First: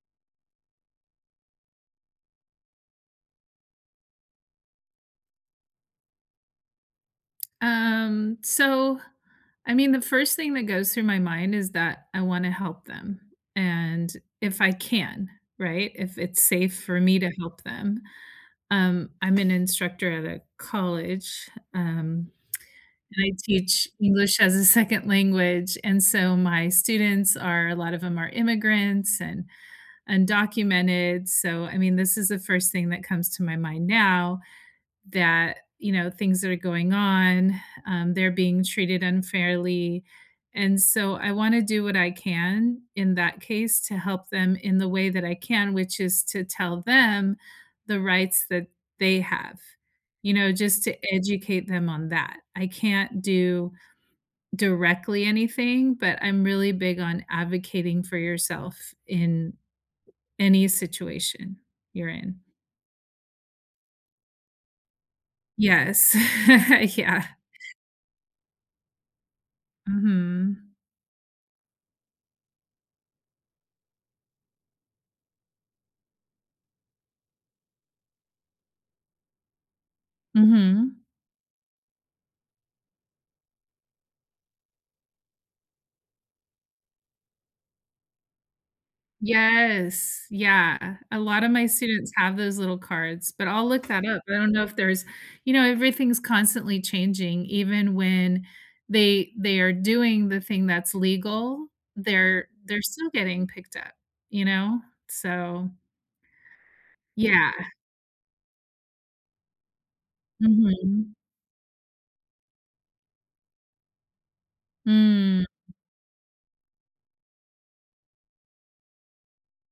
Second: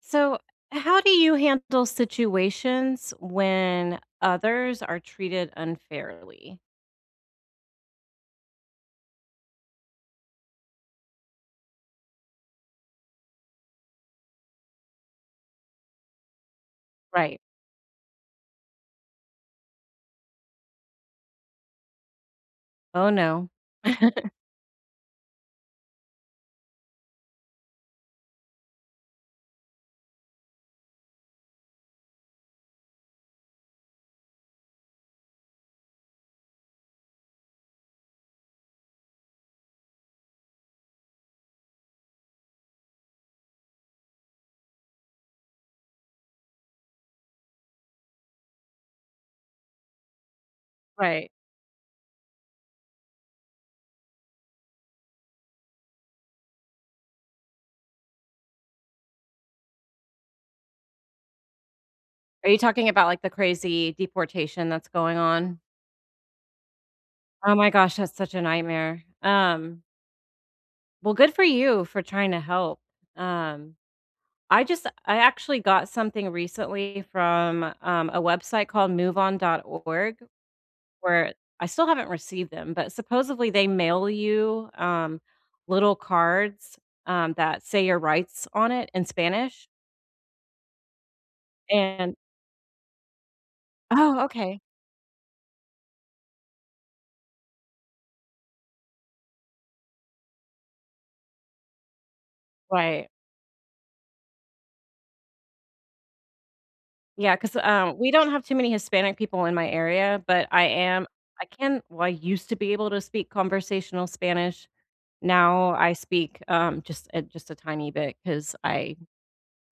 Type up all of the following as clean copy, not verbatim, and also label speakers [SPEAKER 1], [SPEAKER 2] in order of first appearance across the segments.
[SPEAKER 1] So, how do you handle situations when others are treated unfairly?
[SPEAKER 2] Um, so, the first thing that goes through my mind is that I wanna help them, and if I can, right? If it's safe for me to
[SPEAKER 1] Right.
[SPEAKER 2] help them. I'm an instructor at a college,
[SPEAKER 1] Oh
[SPEAKER 2] and I
[SPEAKER 1] no.
[SPEAKER 2] teach English as a second language, and so my students are a lot of them are immigrants and undocumented, so, this is the first thing that comes to my mind now that you know things that are going on they're being treated unfairly and so I want to do what I can in that case to help them in the way that I can, which is to tell them the rights that they have, just to
[SPEAKER 1] Right.
[SPEAKER 2] educate them on that. I can't do directly anything, but I'm really big on advocating for yourself in any situation you're in.
[SPEAKER 1] Are you talking about like the crazy deportation that's going on?
[SPEAKER 2] Yes, yeah.
[SPEAKER 1] Oh my gosh, that's such a nightmare.
[SPEAKER 2] Mhm.
[SPEAKER 1] Well, good for you for trying to help. Um, I actually got something recently from a website called MoveOn.org
[SPEAKER 2] Mhm.
[SPEAKER 1] where I still haven't received them, but supposedly they mail you, little cards, that say your rights on it in Spanish,
[SPEAKER 2] Yes, yeah. A lot of my students
[SPEAKER 1] and
[SPEAKER 2] have those little cards, but I'll look that up.
[SPEAKER 1] Oh,
[SPEAKER 2] I don't
[SPEAKER 1] okay.
[SPEAKER 2] know if there's everything's constantly changing. Even when they are doing the thing that's legal, they're still
[SPEAKER 1] Right.
[SPEAKER 2] getting picked up, you know? So,
[SPEAKER 1] Yeah,
[SPEAKER 2] yeah.
[SPEAKER 1] 'cause, we don't have too many Hispanic people in my area, but I am
[SPEAKER 2] Mhm.
[SPEAKER 1] I can well, I used to be able to speak conversational Spanish.
[SPEAKER 2] Mm,
[SPEAKER 1] Now I speak, just a tiny bit because I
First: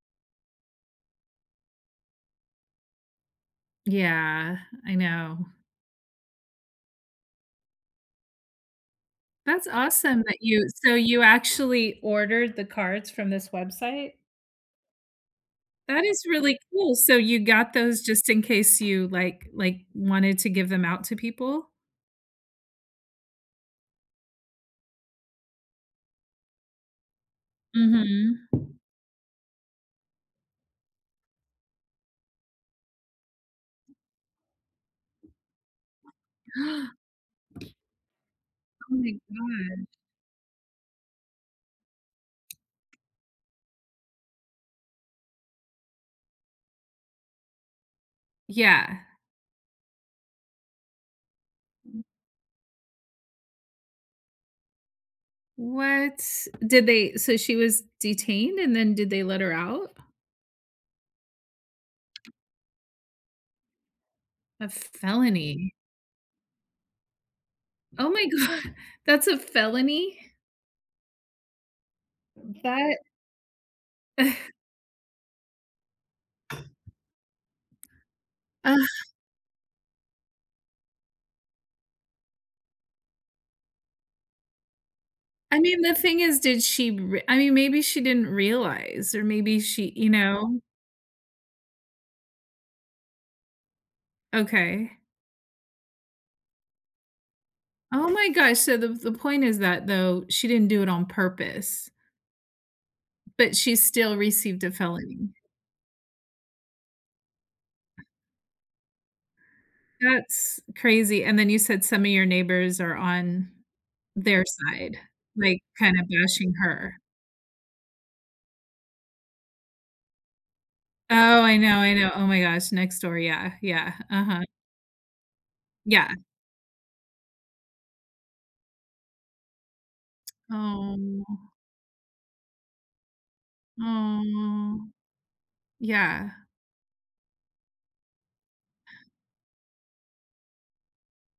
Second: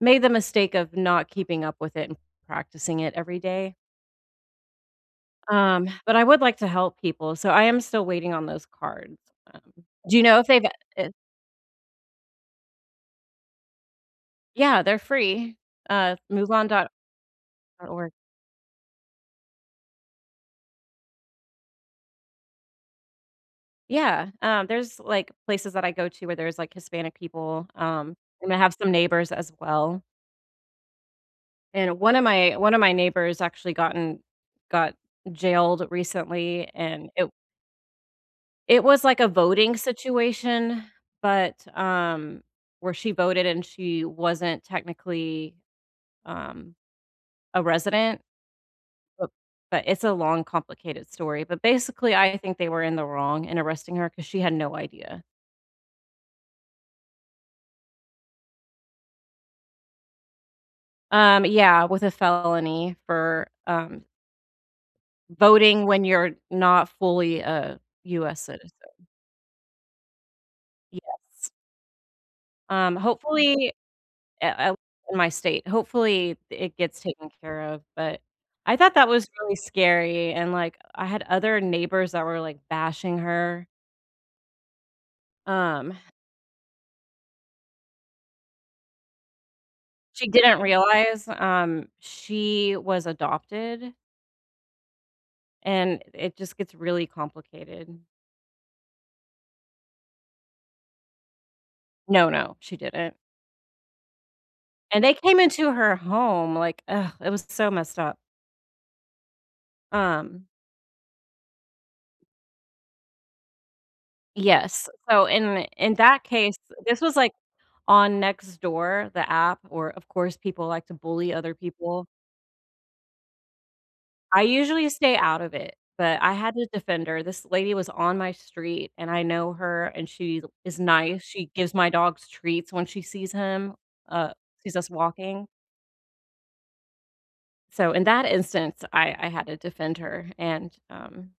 [SPEAKER 1] made the mistake of not keeping up with it and practicing it every day.
[SPEAKER 2] yeah, I know.
[SPEAKER 1] But I would like to help people, so I am still waiting on those cards. Um,
[SPEAKER 2] That's
[SPEAKER 1] do
[SPEAKER 2] awesome
[SPEAKER 1] you
[SPEAKER 2] that
[SPEAKER 1] know if they've
[SPEAKER 2] you so
[SPEAKER 1] eh
[SPEAKER 2] you actually ordered the cards from this website?
[SPEAKER 1] Yeah, they're free.
[SPEAKER 2] That is really
[SPEAKER 1] MoveOn.org.
[SPEAKER 2] cool. So you got those just in case you, like, wanted to give them out to people?
[SPEAKER 1] Yeah, there's, like, places that I go to where there's, like, Hispanic people,
[SPEAKER 2] Mhm.
[SPEAKER 1] and I have some neighbors as well, and one of my neighbors actually got jailed recently, and it
[SPEAKER 2] Oh
[SPEAKER 1] was
[SPEAKER 2] my
[SPEAKER 1] like a voting
[SPEAKER 2] god.
[SPEAKER 1] situation, but, where she voted and she wasn't technically, um a resident,
[SPEAKER 2] Yeah.
[SPEAKER 1] but it's a long, complicated story, but basically, I think they were in the wrong in arresting her because she had no idea.
[SPEAKER 2] What? Did they so she was detained, and then did they let her out?
[SPEAKER 1] Yeah, with a felony for,
[SPEAKER 2] A felony.
[SPEAKER 1] voting when you're not fully a
[SPEAKER 2] Oh my
[SPEAKER 1] US citizen.
[SPEAKER 2] god. That's a felony?
[SPEAKER 1] Yes.
[SPEAKER 2] That
[SPEAKER 1] Hopefully uh, uh, in my state, hopefully it gets taken care of, but I
[SPEAKER 2] Ugh,
[SPEAKER 1] thought that was really scary, and, like, I had other neighbors that were, like, bashing her.
[SPEAKER 2] the
[SPEAKER 1] Um
[SPEAKER 2] thing is, did she re maybe she didn't realize, or maybe she you
[SPEAKER 1] She
[SPEAKER 2] know?
[SPEAKER 1] didn't realize, she was adopted,
[SPEAKER 2] Okay.
[SPEAKER 1] and it just gets really complicated.
[SPEAKER 2] Oh my gosh, so the point is that, though, she didn't do it on purpose,
[SPEAKER 1] No, no, she didn't,
[SPEAKER 2] but she still received a
[SPEAKER 1] and they
[SPEAKER 2] felony.
[SPEAKER 1] came into her home, like, ugh, it was so messed up. Um,
[SPEAKER 2] That's crazy, and then you said some of your neighbors are on their
[SPEAKER 1] yes,
[SPEAKER 2] side,
[SPEAKER 1] so
[SPEAKER 2] like,
[SPEAKER 1] in
[SPEAKER 2] kinda
[SPEAKER 1] that
[SPEAKER 2] bashing
[SPEAKER 1] case,
[SPEAKER 2] her.
[SPEAKER 1] this was, like, on Nextdoor, the app, or, of course, people like to bully
[SPEAKER 2] Oh,
[SPEAKER 1] other
[SPEAKER 2] I know, I
[SPEAKER 1] people.
[SPEAKER 2] know. Oh my gosh, next door, yeah, yeah, uh-huh,
[SPEAKER 1] I usually stay out of it,
[SPEAKER 2] yeah.
[SPEAKER 1] but I had to defend her. This lady was on my street, and I know her, and she is
[SPEAKER 2] Oh,
[SPEAKER 1] nice. She gives my dogs treats when she sees him, uh, sees
[SPEAKER 2] oh,
[SPEAKER 1] us walking.
[SPEAKER 2] yeah,
[SPEAKER 1] So in that instance, I had to defend her, and, um.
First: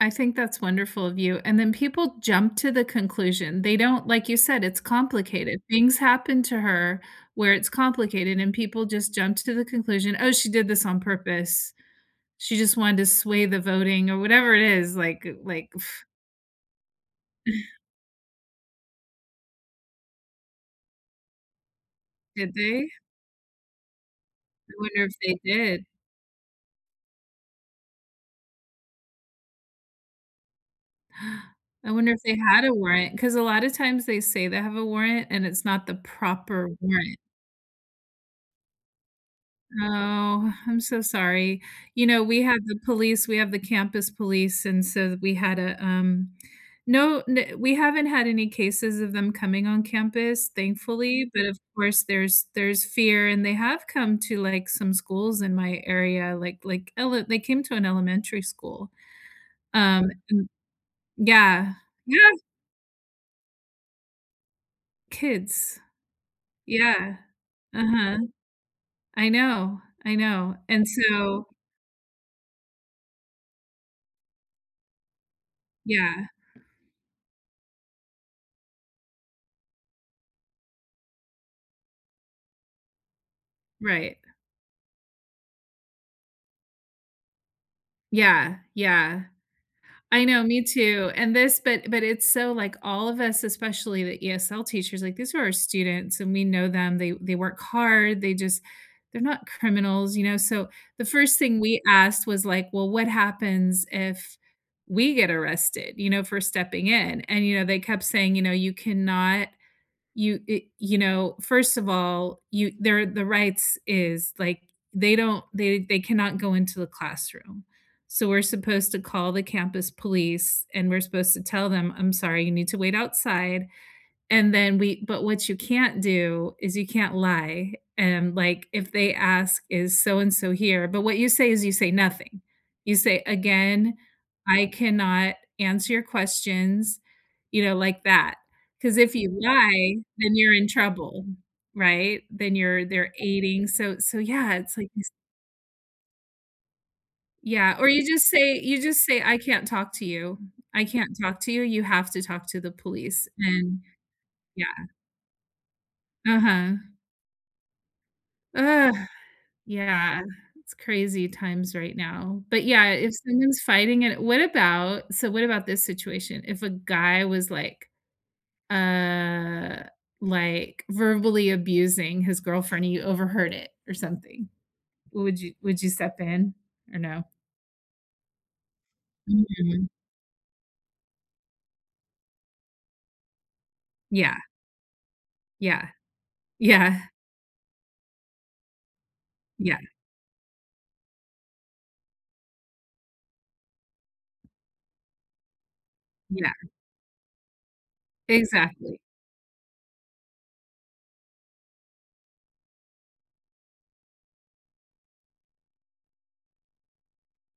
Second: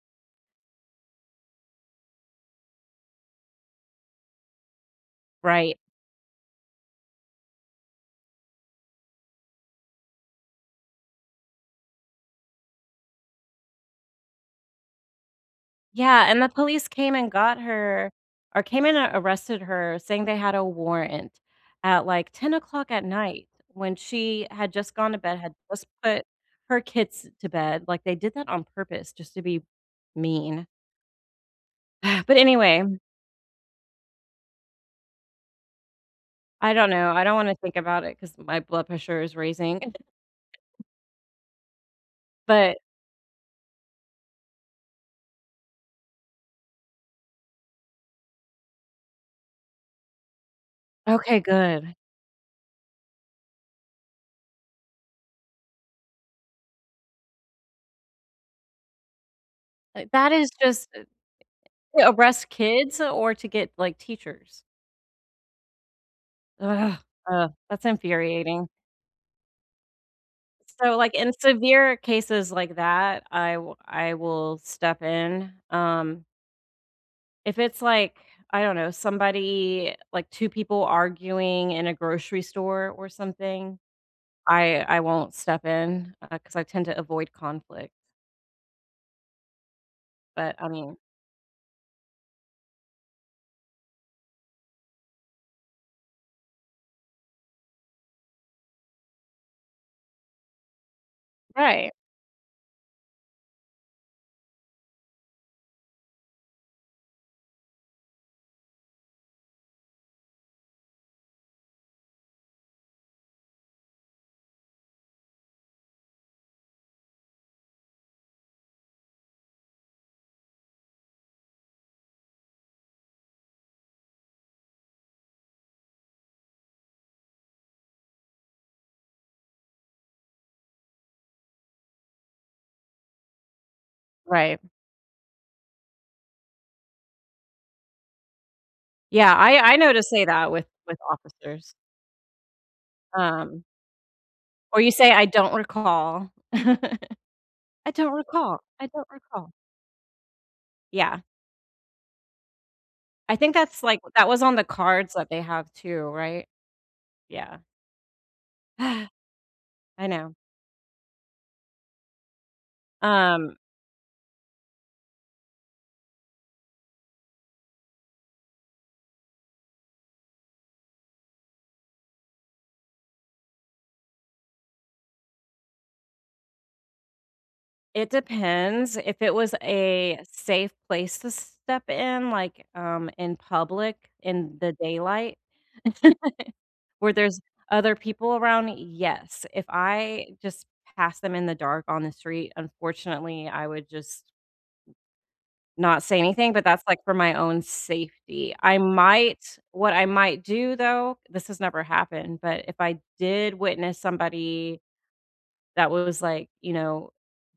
[SPEAKER 2] I think that's wonderful of you, and then people jump to the conclusion. They don't like you said, it's complicated.
[SPEAKER 1] Right.
[SPEAKER 2] Things happen to her where it's complicated, and people just jump to the conclusion, "Oh, she did this on purpose. She just wanted to sway the voting," or whatever it is, like,
[SPEAKER 1] Yeah, and the police came and got her or came in and arrested her, saying they had a warrant at, like,
[SPEAKER 2] did
[SPEAKER 1] ten
[SPEAKER 2] they?
[SPEAKER 1] o'clock at night when she
[SPEAKER 2] I
[SPEAKER 1] had just
[SPEAKER 2] wonder if
[SPEAKER 1] gone to
[SPEAKER 2] they
[SPEAKER 1] bed, had
[SPEAKER 2] did.
[SPEAKER 1] just put her kids to bed, like, they did that on purpose just to be mean.
[SPEAKER 2] I wonder if they
[SPEAKER 1] But
[SPEAKER 2] had a
[SPEAKER 1] anyway,
[SPEAKER 2] warrant, because a lot of times they say they have a warrant, and it's not the proper
[SPEAKER 1] I don't know,
[SPEAKER 2] warrant.
[SPEAKER 1] I don't wanna think about it because my blood pressure is raising.
[SPEAKER 2] Oh, I'm so sorry. You know, we have the
[SPEAKER 1] But
[SPEAKER 2] police, we have the campus police, and so we had a no, we haven't had any cases of them coming on campus, thankfully,
[SPEAKER 1] okay,
[SPEAKER 2] but of
[SPEAKER 1] good.
[SPEAKER 2] course there's fear, and they have come to like some schools in my area, like they came to an elementary school. Um
[SPEAKER 1] That
[SPEAKER 2] and-
[SPEAKER 1] is just
[SPEAKER 2] yeah.
[SPEAKER 1] to
[SPEAKER 2] Yeah,
[SPEAKER 1] arrest kids or to get, like, teachers.
[SPEAKER 2] kids.
[SPEAKER 1] Ugh,
[SPEAKER 2] Yeah.
[SPEAKER 1] ugh, that's
[SPEAKER 2] Uh-huh.
[SPEAKER 1] infuriating.
[SPEAKER 2] I know. I know. And
[SPEAKER 1] So, like, in
[SPEAKER 2] so,
[SPEAKER 1] severe cases like that, I will step in.
[SPEAKER 2] yeah,
[SPEAKER 1] If it's like, I don't know, somebody like 2 people arguing in a grocery store or something,
[SPEAKER 2] right.
[SPEAKER 1] I won't step in, because I tend to avoid conflict,
[SPEAKER 2] Yeah, yeah. I know,
[SPEAKER 1] but
[SPEAKER 2] me
[SPEAKER 1] I mean.
[SPEAKER 2] too. And this but it's so, like, all of us, especially the ESL teachers, like, these are our students, and we know them. They work hard. They just they're not criminals, you know? So, the first thing we
[SPEAKER 1] Right,
[SPEAKER 2] asked was, like, "Well, what happens if we get arrested, you know, for stepping in?" And, you know, they kept saying, you know, "You cannot you it you know, first of all, you their the rights is, like, they don't they cannot go into the classroom. So we're supposed to call the campus police, and we're supposed to tell them, "I'm sorry, you need to wait outside. And then we but what you can't do is you can't lie, and, like, if they ask, "Is so and so here?" But what you say is you say nothing. You say, "Again,
[SPEAKER 1] right.
[SPEAKER 2] I cannot answer your questions," you know, like that, because if you
[SPEAKER 1] Yeah, I know
[SPEAKER 2] lie,
[SPEAKER 1] to say
[SPEAKER 2] then
[SPEAKER 1] that
[SPEAKER 2] you're
[SPEAKER 1] with
[SPEAKER 2] in
[SPEAKER 1] with
[SPEAKER 2] trouble,
[SPEAKER 1] officers.
[SPEAKER 2] right? Then you're they're
[SPEAKER 1] Um,
[SPEAKER 2] aiding, so so yeah, it's
[SPEAKER 1] or
[SPEAKER 2] like
[SPEAKER 1] you
[SPEAKER 2] this.
[SPEAKER 1] say, "I don't recall." "I
[SPEAKER 2] Yeah, or you
[SPEAKER 1] don't
[SPEAKER 2] just say
[SPEAKER 1] recall, I don't
[SPEAKER 2] "I
[SPEAKER 1] recall."
[SPEAKER 2] can't talk to you. I can't
[SPEAKER 1] Yeah.
[SPEAKER 2] talk to you, you have to talk to the police,"
[SPEAKER 1] I think
[SPEAKER 2] and
[SPEAKER 1] that's, like that was on the
[SPEAKER 2] yeah.
[SPEAKER 1] cards that they have too, right?
[SPEAKER 2] Uh-huh.
[SPEAKER 1] Yeah.
[SPEAKER 2] Ugh.
[SPEAKER 1] I
[SPEAKER 2] Yeah,
[SPEAKER 1] know.
[SPEAKER 2] it's crazy times right now. But yeah, if
[SPEAKER 1] Um,
[SPEAKER 2] someone's fighting it what about so what about this situation? If a guy was uh, like verbally abusing his girlfriend and you overheard it or something, would you step in or no?
[SPEAKER 1] it depends. If it was
[SPEAKER 2] Mhm.
[SPEAKER 1] a safe place to step in, like, in public,
[SPEAKER 2] Yeah,
[SPEAKER 1] in the daylight,
[SPEAKER 2] yeah, yeah,
[SPEAKER 1] where there's other people around, yes. If
[SPEAKER 2] yeah,
[SPEAKER 1] I just pass them in the dark on the street, unfortunately, I would just not say
[SPEAKER 2] yeah,
[SPEAKER 1] anything, but that's, like, for my own safety.
[SPEAKER 2] exactly.
[SPEAKER 1] I might do though, this has never happened, but if I did witness somebody that was, like, you know,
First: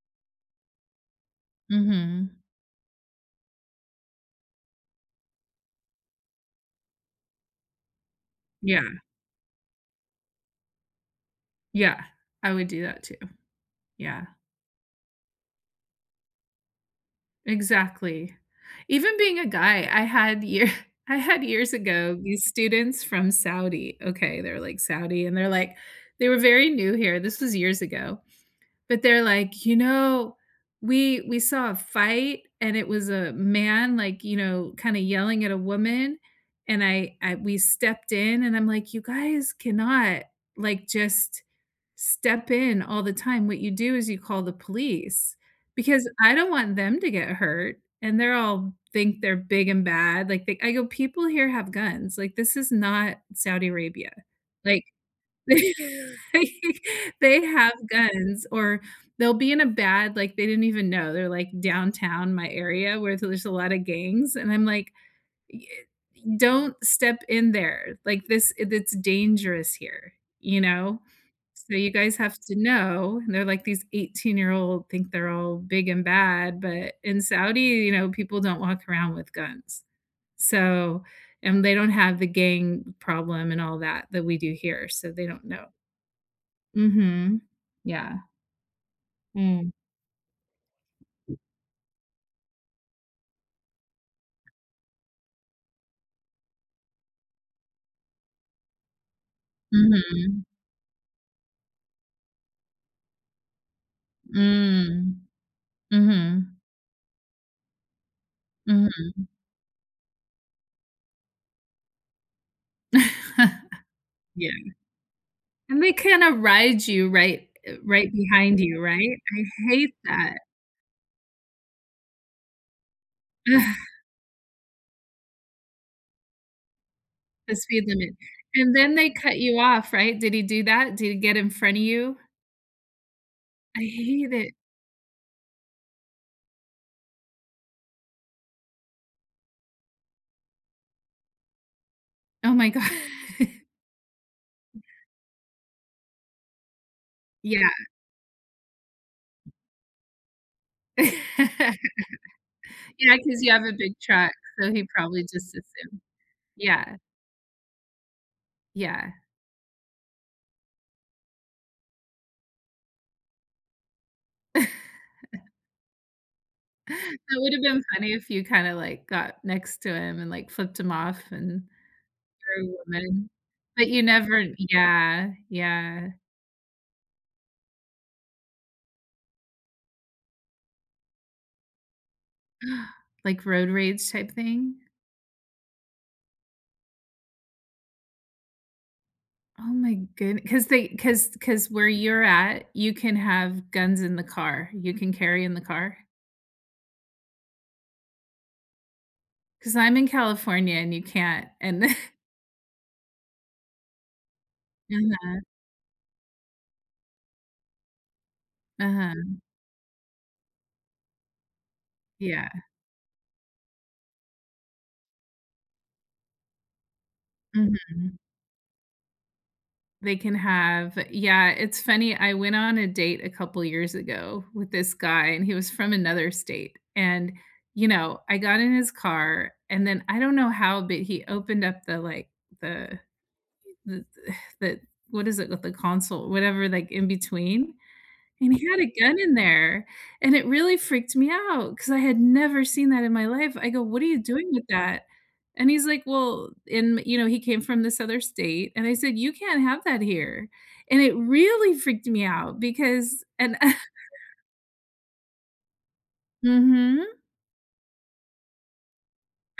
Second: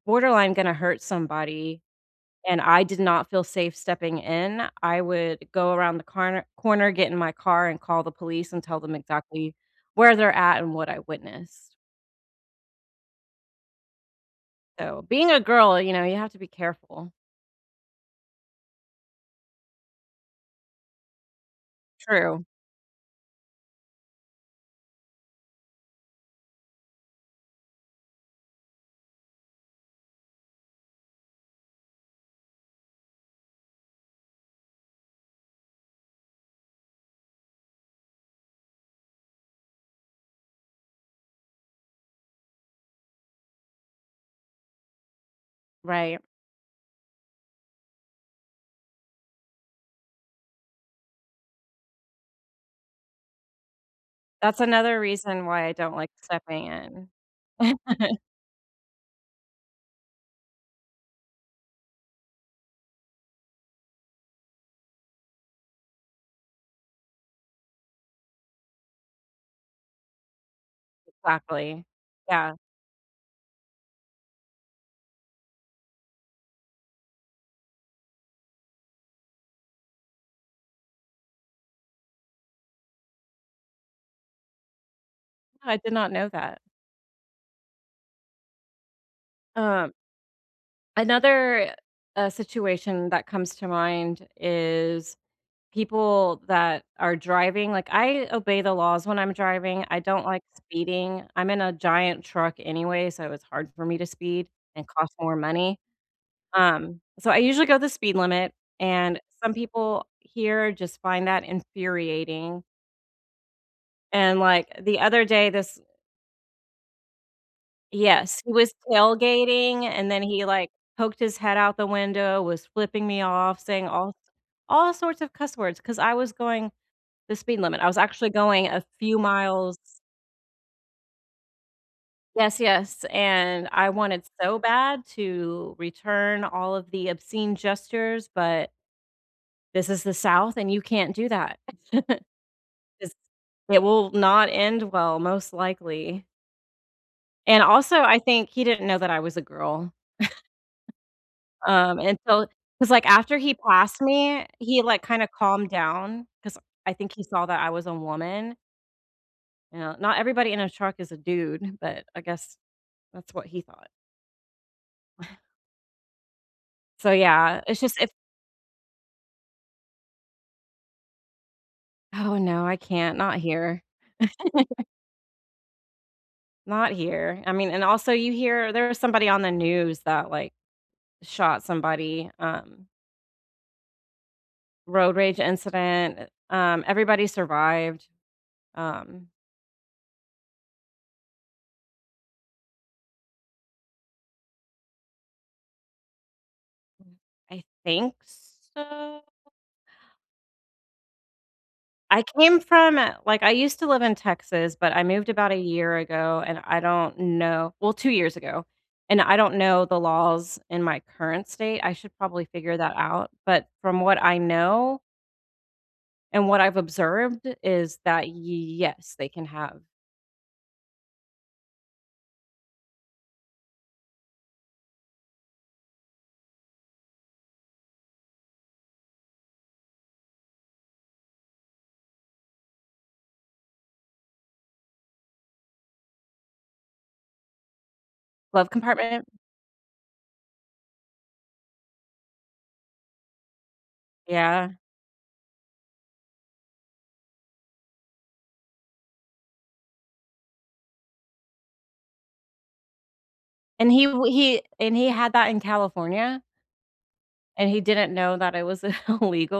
[SPEAKER 1] borderline gonna hurt somebody
[SPEAKER 2] Mhm.
[SPEAKER 1] and I did not feel safe stepping in, I would go around the corner, get in my car, and call the police and tell them
[SPEAKER 2] Yeah,
[SPEAKER 1] exactly where they're at and what I witnessed.
[SPEAKER 2] yeah, I would do that too, yeah.
[SPEAKER 1] So, being a girl, you know, you have to be careful.
[SPEAKER 2] Exactly. Even being a guy, I had year I had years ago these
[SPEAKER 1] True.
[SPEAKER 2] students from Saudi. Okay, they're like Saudi and they're like they were very new here. This was years ago. But they're like, "You know, we saw a fight, and it was a man like, you know, kinda yelling at a woman, and I we stepped in," and I'm like, "You guys cannot like just step in all the time. What you do is you call the police, because
[SPEAKER 1] Right.
[SPEAKER 2] I don't want them to get hurt, and they're all think they're big and bad. Like, they I go, "People here have guns. Like, this is not Saudi Arabia."
[SPEAKER 1] That's
[SPEAKER 2] Like,
[SPEAKER 1] another reason why I don't like stepping in.
[SPEAKER 2] they have guns or they'll be in a bad like, they didn't even know. They're, like, downtown my area where there's a lot of gangs, and I'm like, "Y don't step in there. Like, this it's dangerous here." You know? So
[SPEAKER 1] Exactly.
[SPEAKER 2] you guys have to
[SPEAKER 1] Yeah.
[SPEAKER 2] know, and they're like these 18-year-old think they're all big and bad, but in Saudi, you know, people don't walk around with guns. So and they don't have the gang problem and all that that we do here, so they don't know.
[SPEAKER 1] No, I did not know that.
[SPEAKER 2] Mhm. Yeah. Mm.
[SPEAKER 1] Um, Another, situation that comes to mind is people that are driving, like, I obey the laws when I'm driving, I don't like
[SPEAKER 2] Mhm.
[SPEAKER 1] speeding. I'm in a giant truck anyway, so it's hard for me to speed and cost
[SPEAKER 2] Mm.
[SPEAKER 1] more money.
[SPEAKER 2] Mhm.
[SPEAKER 1] So I usually go the speed limit,
[SPEAKER 2] Mhm.
[SPEAKER 1] and some people here just find that infuriating, and, like,
[SPEAKER 2] Yeah.
[SPEAKER 1] the other day, this.
[SPEAKER 2] And they kinda ride you right, eh, right
[SPEAKER 1] Yes, he
[SPEAKER 2] behind
[SPEAKER 1] was
[SPEAKER 2] you, right? I
[SPEAKER 1] tailgating,
[SPEAKER 2] hate
[SPEAKER 1] and then
[SPEAKER 2] that.
[SPEAKER 1] he, like, poked his head out the window, was flipping me off, saying all sorts of cuss words because I was going the
[SPEAKER 2] The
[SPEAKER 1] speed limit.
[SPEAKER 2] speed
[SPEAKER 1] I was
[SPEAKER 2] limit.
[SPEAKER 1] actually going
[SPEAKER 2] And
[SPEAKER 1] a
[SPEAKER 2] then they
[SPEAKER 1] few
[SPEAKER 2] cut you
[SPEAKER 1] miles.
[SPEAKER 2] off, right? Did he do that? Did he get in front of you?
[SPEAKER 1] Yes, yes, and
[SPEAKER 2] I
[SPEAKER 1] I wanted
[SPEAKER 2] hate it.
[SPEAKER 1] so bad to return all of the obscene gestures, but this is the South, and you can't do that.
[SPEAKER 2] Oh my god.
[SPEAKER 1] 'Cause it will not end well, most likely, and
[SPEAKER 2] Yeah.
[SPEAKER 1] also, I think he didn't know that I was a girl. And so, because like,
[SPEAKER 2] Yeah,
[SPEAKER 1] after
[SPEAKER 2] because you
[SPEAKER 1] he
[SPEAKER 2] have a big
[SPEAKER 1] passed
[SPEAKER 2] truck,
[SPEAKER 1] me,
[SPEAKER 2] so
[SPEAKER 1] he,
[SPEAKER 2] he
[SPEAKER 1] like,
[SPEAKER 2] probably
[SPEAKER 1] kinda
[SPEAKER 2] just
[SPEAKER 1] calmed
[SPEAKER 2] assumed.
[SPEAKER 1] down because I
[SPEAKER 2] Yeah,
[SPEAKER 1] think he saw that I was a woman,
[SPEAKER 2] yeah.
[SPEAKER 1] you know, not everybody in a truck is a dude, but I guess that's what he thought. So,
[SPEAKER 2] That would've
[SPEAKER 1] yeah, it's
[SPEAKER 2] been
[SPEAKER 1] just if.
[SPEAKER 2] funny if you kinda, like, got next to him and, like, flipped him off and
[SPEAKER 1] Oh,
[SPEAKER 2] you're
[SPEAKER 1] no,
[SPEAKER 2] a
[SPEAKER 1] I can't,
[SPEAKER 2] woman.
[SPEAKER 1] not here,
[SPEAKER 2] But you never Yeah, yeah.
[SPEAKER 1] not here. I mean, and also you hear there was somebody on the news that, like, shot somebody,
[SPEAKER 2] Like road rage type thing?
[SPEAKER 1] road rage incident, everybody survived, um,
[SPEAKER 2] Oh my goodness! Because they, because where you're at, you can have guns in the car. You can carry in the car.
[SPEAKER 1] I think so.
[SPEAKER 2] Because 'Cause I'm in California and you can't, and
[SPEAKER 1] I came from a like, I used to live in Texas, but I moved
[SPEAKER 2] Uh-huh,
[SPEAKER 1] about a year ago, and I don't know well, 2 years ago, and
[SPEAKER 2] uh-huh,
[SPEAKER 1] I don't know the laws in my current state. I should probably
[SPEAKER 2] yeah,
[SPEAKER 1] figure that out, but from what I know and what I've observed is
[SPEAKER 2] mhm.
[SPEAKER 1] that, yes, they can have
[SPEAKER 2] They can have yeah, it's funny, I went on a date a couple years ago with this guy, and he was from another state, and, you know, I got in his car, and then I don't know how, but he opened up the, like, the the the what is it with the console, whatever, like, in between, And he
[SPEAKER 1] glove
[SPEAKER 2] had a gun
[SPEAKER 1] compartment.
[SPEAKER 2] in there, and it really freaked me out because I had never seen that in my life. I go, "What are you doing with
[SPEAKER 1] Yeah,
[SPEAKER 2] that?" And he's like, "Well" and, you know, he came from this other state, and I said, "You can't have that here." And it really freaked me out because and
[SPEAKER 1] and he had that in California,
[SPEAKER 2] Mhm.
[SPEAKER 1] and he didn't know that it was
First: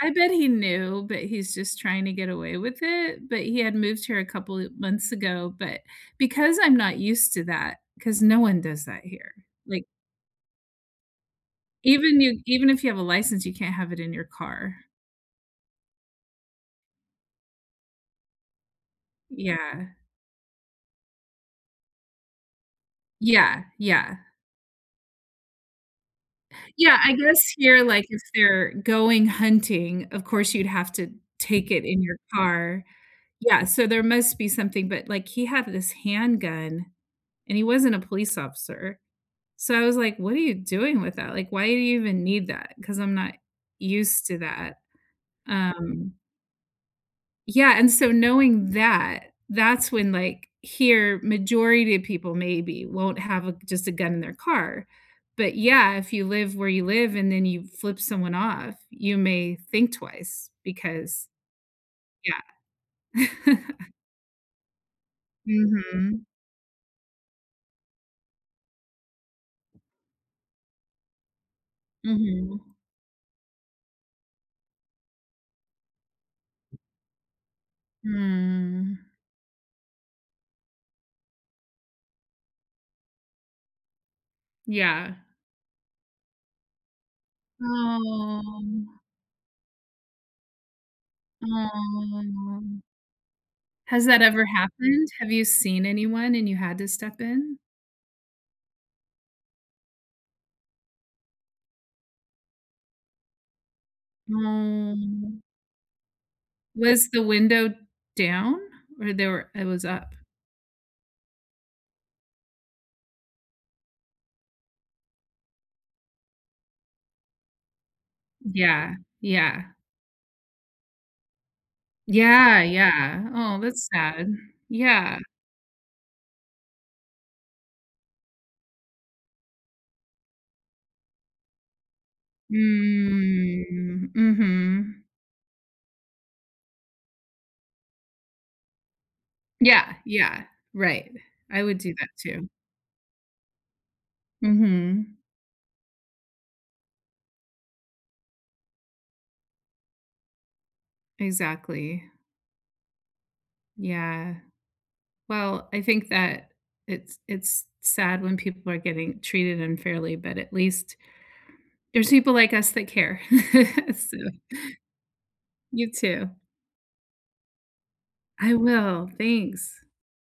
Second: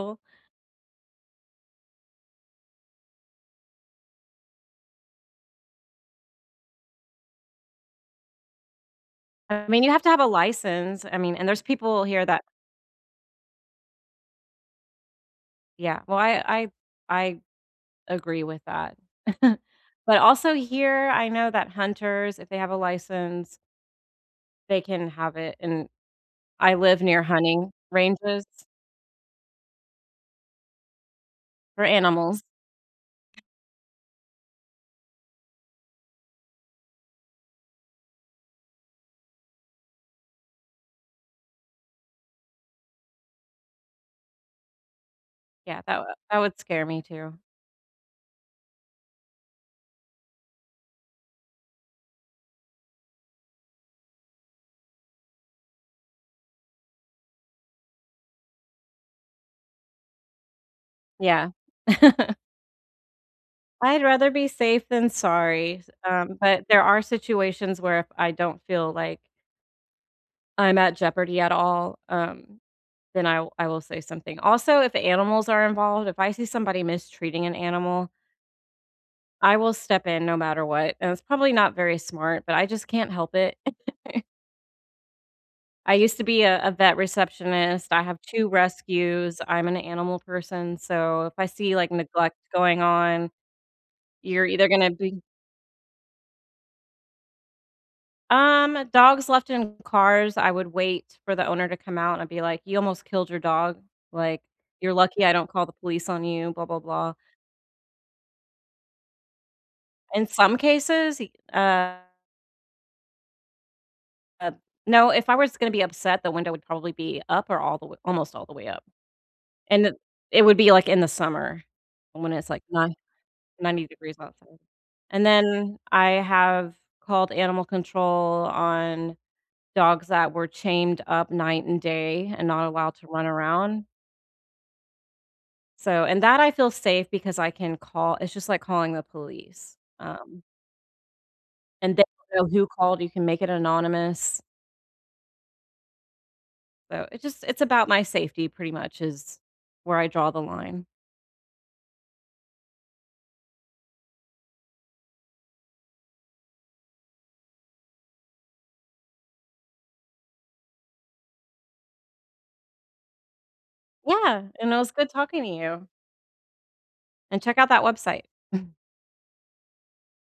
[SPEAKER 2] I bet he knew, but he's just trying to get away with it, but he had moved here a couple of months ago, but because I'm not used to that, because no one does that here.
[SPEAKER 1] I mean,
[SPEAKER 2] Like,
[SPEAKER 1] you have to have a license, I mean, and there's people
[SPEAKER 2] even
[SPEAKER 1] here
[SPEAKER 2] you
[SPEAKER 1] that.
[SPEAKER 2] even if you have a license, you can't have it in your car.
[SPEAKER 1] Yeah, well, I agree with that.
[SPEAKER 2] Yeah.
[SPEAKER 1] But also here, I know that hunters, if they have a license,
[SPEAKER 2] Yeah, yeah.
[SPEAKER 1] they can have it, and I
[SPEAKER 2] Yeah,
[SPEAKER 1] live
[SPEAKER 2] I
[SPEAKER 1] near
[SPEAKER 2] guess
[SPEAKER 1] hunting
[SPEAKER 2] here, like, if
[SPEAKER 1] ranges
[SPEAKER 2] they're going hunting, of course, you'd have to take it
[SPEAKER 1] for
[SPEAKER 2] in your
[SPEAKER 1] animals.
[SPEAKER 2] car. Yeah, so there must be something, but, like, he had this handgun, and he wasn't a police officer. So I was like, "What are you doing with that? Like, why do you even need that? Because 'Cause I'm not used to that.
[SPEAKER 1] Yeah,
[SPEAKER 2] Um
[SPEAKER 1] that would scare me too.
[SPEAKER 2] Yeah, and so knowing that, that's when, like, here, majority of people maybe won't have a just a gun in their car. But yeah, if you live where you live and then you flip someone off, you may think twice because
[SPEAKER 1] Yeah.
[SPEAKER 2] yeah.
[SPEAKER 1] I'd rather be safe than sorry,
[SPEAKER 2] Mhm.
[SPEAKER 1] but there are situations where if I don't feel like I'm at jeopardy at all,
[SPEAKER 2] Mhm.
[SPEAKER 1] then I will say something. Also, if animals are involved, if I see somebody mistreating an animal,
[SPEAKER 2] Mm.
[SPEAKER 1] I will step in no matter what, and it's probably not very smart, but I just can't help it.
[SPEAKER 2] Yeah.
[SPEAKER 1] I used to be a vet receptionist, I have 2
[SPEAKER 2] Oh.
[SPEAKER 1] rescues, I'm an animal person, so if I see, like, neglect going
[SPEAKER 2] Oh.
[SPEAKER 1] on,
[SPEAKER 2] Has that ever
[SPEAKER 1] you're either gonna
[SPEAKER 2] happened?
[SPEAKER 1] be.
[SPEAKER 2] Have you seen anyone and you had to step in?
[SPEAKER 1] Dogs left in cars, I would wait for the owner to come out and I'd be like, "You almost killed your dog, like, you're lucky I
[SPEAKER 2] Oh.
[SPEAKER 1] don't call the police on you, blah, blah,
[SPEAKER 2] Was
[SPEAKER 1] blah."
[SPEAKER 2] the window down? Or they were it was up?
[SPEAKER 1] In some cases, y uh, no, if I was gonna be upset, the window would probably be up or all the way almost all the way up.
[SPEAKER 2] Yeah, yeah.
[SPEAKER 1] And it would be, like, in the summer when it's,
[SPEAKER 2] Yeah,
[SPEAKER 1] like, nine
[SPEAKER 2] yeah. Oh,
[SPEAKER 1] 90
[SPEAKER 2] that's
[SPEAKER 1] degrees
[SPEAKER 2] sad.
[SPEAKER 1] outside.
[SPEAKER 2] Yeah.
[SPEAKER 1] And then I have called animal control on dogs that were chained up night and day and not allowed to run around.
[SPEAKER 2] Mm, mhm.
[SPEAKER 1] So and that I feel safe because I can call it's just like calling the police,
[SPEAKER 2] Yeah, yeah, right. I would do
[SPEAKER 1] and they
[SPEAKER 2] that
[SPEAKER 1] don't
[SPEAKER 2] too.
[SPEAKER 1] know who called, you can make it anonymous.
[SPEAKER 2] Mhm.
[SPEAKER 1] So it just it's about my safety pretty much is where I draw the line.
[SPEAKER 2] Exactly. Yeah. Well, I think that it's sad when people are getting treated unfairly, but at least there's people like us that care. So,
[SPEAKER 1] Yeah, and it was good talking to you,
[SPEAKER 2] you too.
[SPEAKER 1] and check out that website.
[SPEAKER 2] I will, thanks.